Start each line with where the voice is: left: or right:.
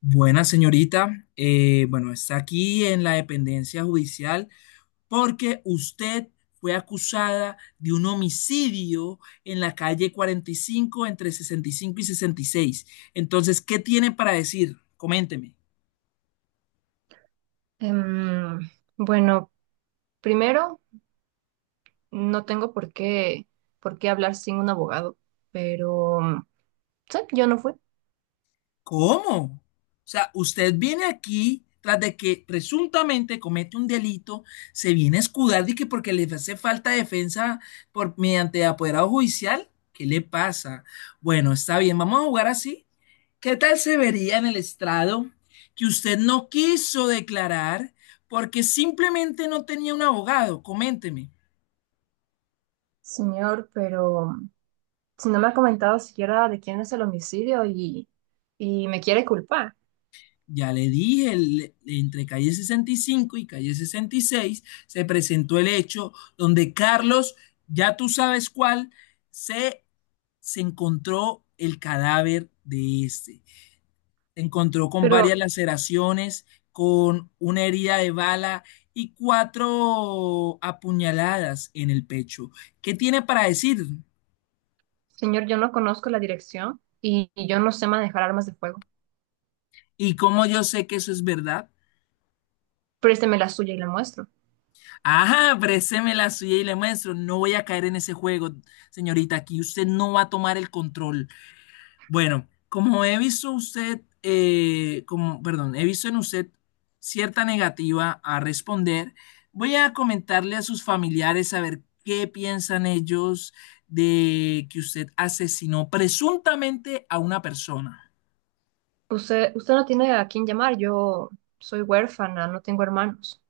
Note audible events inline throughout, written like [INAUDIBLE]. left: Buena señorita. Bueno, está aquí en la dependencia judicial porque usted fue acusada de un homicidio en la calle 45 entre 65 y 66. Entonces, ¿qué tiene para decir? Coménteme.
right: Em, bueno, primero, no tengo por qué hablar sin un abogado, pero sí, yo no fui.
left: ¿Cómo? O sea, usted viene aquí tras de que presuntamente comete un delito, se viene a escudar de que porque le hace falta defensa por mediante apoderado judicial. ¿Qué le pasa? Bueno, está bien, vamos a jugar así. ¿Qué tal se vería en el estrado que usted no quiso declarar porque simplemente no tenía un abogado? Coménteme.
right: Señor, pero si no me ha comentado siquiera de quién es el homicidio y me quiere culpar.
left: Ya le dije, entre calle 65 y calle 66 se presentó el hecho donde Carlos, ya tú sabes cuál, se, se encontró el cadáver de este. Se encontró con
right: Pero,
left: varias laceraciones, con una herida de bala y cuatro apuñaladas en el pecho. ¿Qué tiene para decir?
right: señor, yo no conozco la dirección y yo no sé manejar armas de fuego.
left: ¿Y cómo yo sé que eso es verdad?
right: Présteme la suya y la muestro.
left: Ajá, présteme la suya y le muestro. No voy a caer en ese juego, señorita. Aquí usted no va a tomar el control. Bueno, como he visto usted, como, perdón, he visto en usted cierta negativa a responder, voy a comentarle a sus familiares a ver qué piensan ellos de que usted asesinó presuntamente a una persona.
right: Usted no tiene a quién llamar, yo soy huérfana, no tengo hermanos.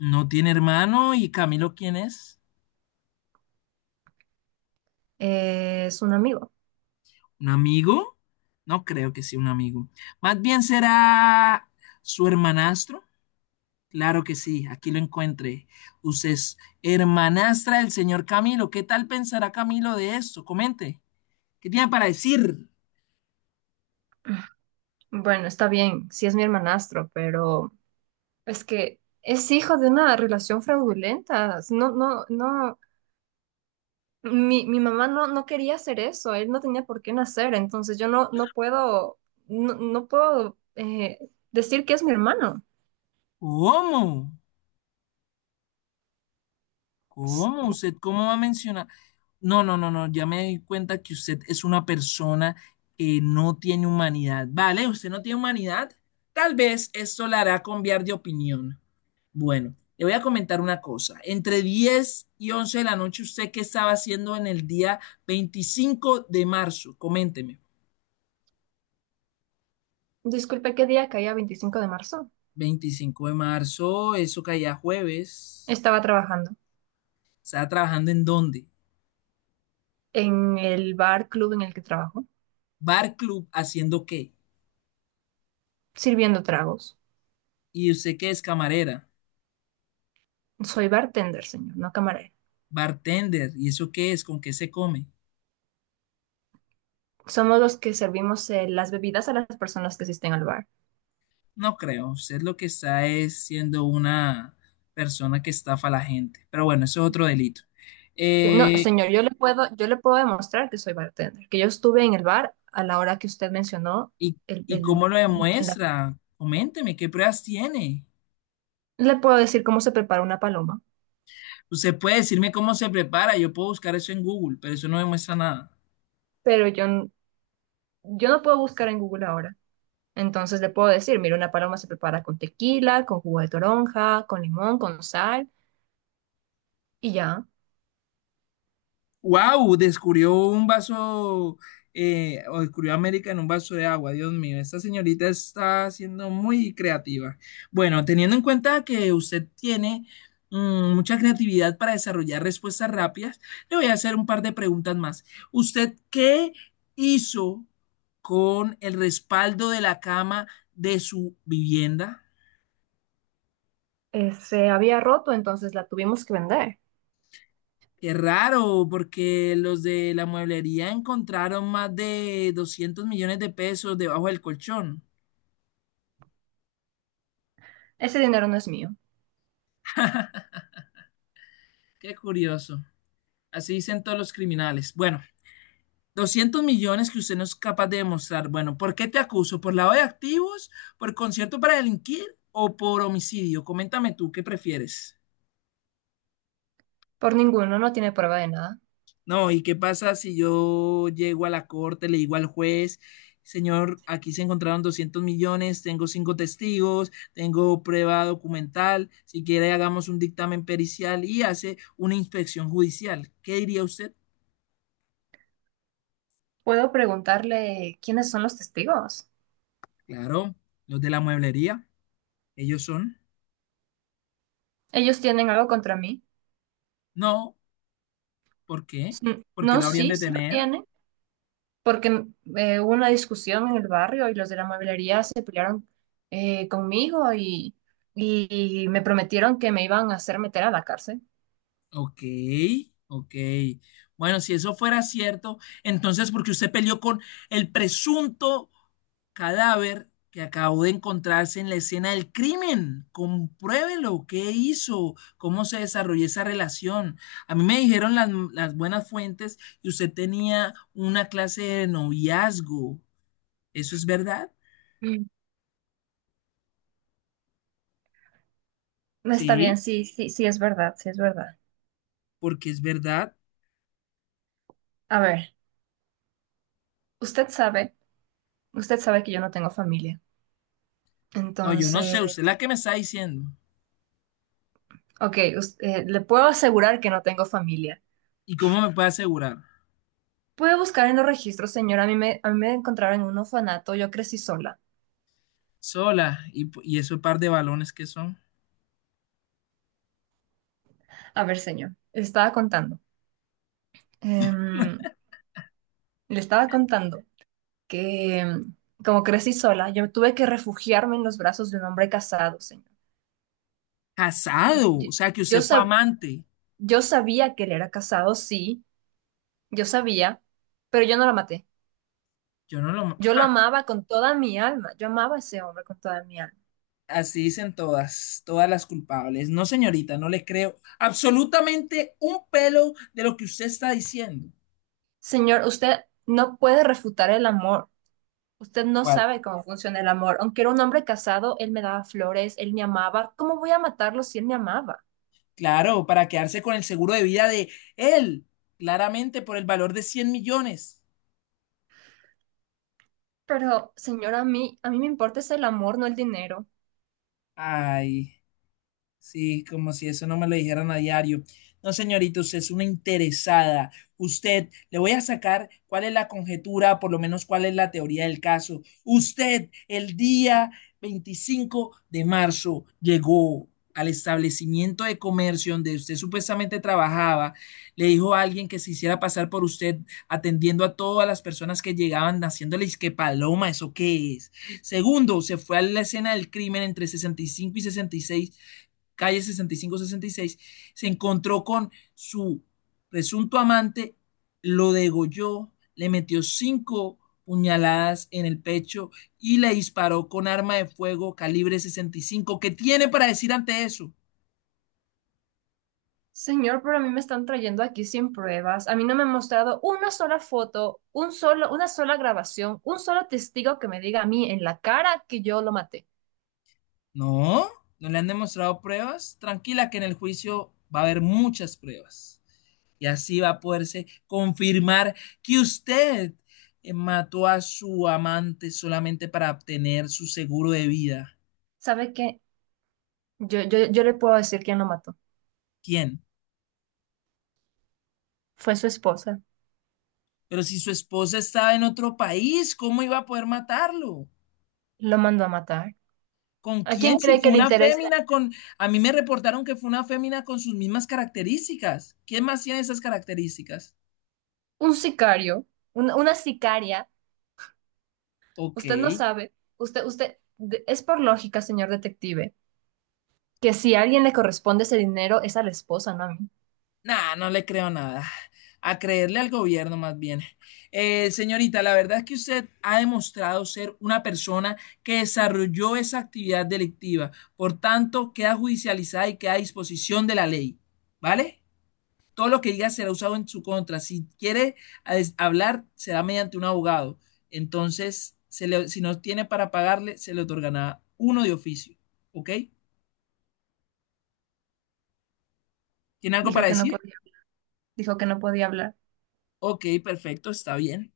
left: No tiene hermano y Camilo, ¿quién es?
right: Es un amigo.
left: ¿Un amigo? No creo que sea un amigo. Más bien será su hermanastro. Claro que sí, aquí lo encuentre. Usted es hermanastra del señor Camilo. ¿Qué tal pensará Camilo de esto? Comente. ¿Qué tiene para decir?
right: Bueno, está bien, sí es mi hermanastro, pero es que es hijo de una relación fraudulenta. No, no, no. Mi mamá no, no quería hacer eso, él no tenía por qué nacer, entonces yo no, no puedo, no, no puedo decir que es mi hermano.
left: ¿Cómo?
right: S-
left: ¿Cómo? ¿Usted cómo va a mencionar? No, no, no, no. Ya me di cuenta que usted es una persona que no tiene humanidad. Vale, usted no tiene humanidad. Tal vez esto la hará cambiar de opinión. Bueno, le voy a comentar una cosa. Entre 10 y 11 de la noche, ¿usted qué estaba haciendo en el día 25 de marzo? Coménteme.
right: Disculpe, ¿qué día caía 25 de marzo?
left: 25 de marzo, eso caía jueves.
right: Estaba trabajando
left: ¿Estaba trabajando en dónde?
right: en el bar club en el que trabajo,
left: Bar club, ¿haciendo qué?
right: sirviendo tragos.
left: ¿Y usted qué es camarera?
right: Soy bartender, señor, no camarero.
left: Bartender, ¿y eso qué es? ¿Con qué se come?
right: Somos los que servimos las bebidas a las personas que asisten al bar.
left: No creo. Usted lo que está es siendo una persona que estafa a la gente. Pero bueno, eso es otro delito.
right: No,
left: Eh,
right: señor, yo le puedo demostrar que soy bartender, que yo estuve en el bar a la hora que usted mencionó
left: ¿Y,
right: el,
left: y
right: el-
left: cómo lo
right: en la fecha.
left: demuestra? Coménteme, ¿qué pruebas tiene?
right: Le puedo decir cómo se prepara una paloma,
left: Usted puede decirme cómo se prepara, yo puedo buscar eso en Google, pero eso no demuestra nada.
right: pero yo no puedo buscar en Google ahora. Entonces le puedo decir, mira, una paloma se prepara con tequila, con jugo de toronja, con limón, con sal, y ya.
left: Wow, descubrió un vaso, o descubrió América en un vaso de agua. Dios mío, esta señorita está siendo muy creativa. Bueno, teniendo en cuenta que usted tiene mucha creatividad para desarrollar respuestas rápidas, le voy a hacer un par de preguntas más. ¿Usted qué hizo con el respaldo de la cama de su vivienda?
right: Se había roto, entonces la tuvimos que vender.
left: Qué raro, porque los de la mueblería encontraron más de 200 millones de pesos debajo del colchón.
right: Ese dinero no es mío.
left: [LAUGHS] Qué curioso. Así dicen todos los criminales. Bueno, 200 millones que usted no es capaz de demostrar. Bueno, ¿por qué te acuso? ¿Por lavado de activos? ¿Por concierto para delinquir? ¿O por homicidio? Coméntame tú, ¿qué prefieres?
right: Por ninguno, no tiene prueba de nada.
left: No, ¿y qué pasa si yo llego a la corte, le digo al juez, señor, aquí se encontraron 200 millones, tengo cinco testigos, tengo prueba documental, si quiere hagamos un dictamen pericial y hace una inspección judicial? ¿Qué diría usted?
right: Puedo preguntarle quiénes son los testigos.
left: Claro, los de la mueblería, ellos son.
right: Ellos tienen algo contra mí.
left: No, ¿por qué?
right: Mm,
left: ¿Por qué
right: no,
left: lo habrían
right: sí,
left: de
right: sí lo
left: tener?
right: tiene, porque hubo una discusión en el barrio y los de la mueblería se pelearon conmigo y me prometieron que me iban a hacer meter a la cárcel.
left: Ok, ok. Bueno, si eso fuera cierto, entonces porque usted peleó con el presunto cadáver que acabó de encontrarse en la escena del crimen. Compruébelo, ¿qué hizo? ¿Cómo se desarrolló esa relación? A mí me dijeron las buenas fuentes que usted tenía una clase de noviazgo. ¿Eso es verdad?
right: Mm. No. Está bien,
left: Sí,
right: sí, sí, sí, es verdad, sí, es verdad.
left: porque es verdad.
right: A ver, usted sabe, usted sabe que yo no tengo familia.
left: No, yo no
right: Entonces,
left: sé, usted es la que me está diciendo.
right: ok, le puedo asegurar que no tengo familia.
left: ¿Y cómo me puede asegurar?
right: Puede buscar en los registros, señor. A mí me encontraron en un orfanato, yo crecí sola.
left: Sola. Y ese par de balones que son
right: A ver, señor, estaba contando. em, Le estaba contando que como crecí sola, yo tuve que refugiarme en los brazos de un hombre casado, señor. Y-
left: casado. O
right: y-
left: sea, que
right: Yo,
left: usted fue
right: sab-
left: amante.
right: yo sabía que él era casado, sí, yo sabía, pero yo no lo maté.
left: Yo no lo.
right: Yo lo
left: Ja,
right: amaba con toda mi alma, yo amaba a ese hombre con toda mi alma.
left: así dicen todas, todas las culpables. No, señorita, no le creo absolutamente un pelo de lo que usted está diciendo.
right: Señor, usted no puede refutar el amor. Usted no
left: ¿Cuál?
right: sabe cómo funciona el amor. Aunque era un hombre casado, él me daba flores, él me amaba. ¿Cómo voy a matarlo si él me amaba?
left: Claro, para quedarse con el seguro de vida de él, claramente por el valor de 100 millones.
right: Pero, señor, a mí me importa es el amor, no el dinero.
left: Ay. Sí, como si eso no me lo dijeran a diario. No, señorita, usted es una interesada. Usted, le voy a sacar cuál es la conjetura, por lo menos cuál es la teoría del caso. Usted, el día 25 de marzo, llegó al establecimiento de comercio donde usted supuestamente trabajaba. Le dijo a alguien que se hiciera pasar por usted, atendiendo a todas las personas que llegaban, haciéndoles que paloma, ¿eso qué es? Segundo, se fue a la escena del crimen entre 65 y sesenta y seis calle 60 65 66 se encontró con su presunto amante, lo degolló, le metió cinco puñaladas en el pecho y le disparó con arma de fuego calibre 65. ¿Qué tiene para decir ante eso?
right: Señor, pero a mí me están trayendo aquí sin pruebas. A mí no me han mostrado una sola foto, un solo, una sola grabación, un solo testigo que me diga a mí en la cara que yo lo maté.
left: No, no le han demostrado pruebas. Tranquila que en el juicio va a haber muchas pruebas. Y así va a poderse confirmar que usted mató a su amante solamente para obtener su seguro de vida.
right: ¿Sabe qué? Yo le puedo decir quién lo mató.
left: ¿Quién?
right: Fue su esposa.
left: Pero si su esposa estaba en otro país, ¿cómo iba a poder matarlo?
right: Lo mandó a matar.
left: ¿Con
right: ¿A quién
left: quién? Si
right: cree
left: fue
right: que le
left: una
right: interesa?
left: fémina. Con... A mí me reportaron que fue una fémina con sus mismas características. ¿Quién más tiene esas características?
right: Un sicario, una sicaria.
left: Ok.
right: Usted no sabe. Es por lógica, señor detective, que si a alguien le corresponde ese dinero es a la esposa, no a mí.
left: Nah, no le creo nada. A creerle al gobierno más bien. Señorita, la verdad es que usted ha demostrado ser una persona que desarrolló esa actividad delictiva. Por tanto, queda judicializada y queda a disposición de la ley. ¿Vale? Todo lo que diga será usado en su contra. Si quiere hablar, será mediante un abogado. Entonces, si no tiene para pagarle, se le otorgará uno de oficio. ¿Ok? ¿Tiene algo para
right: Dijo que no
left: decir?
right: podía, dijo que no podía hablar.
left: Ok, perfecto, está bien.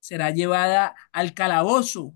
left: Será llevada al calabozo.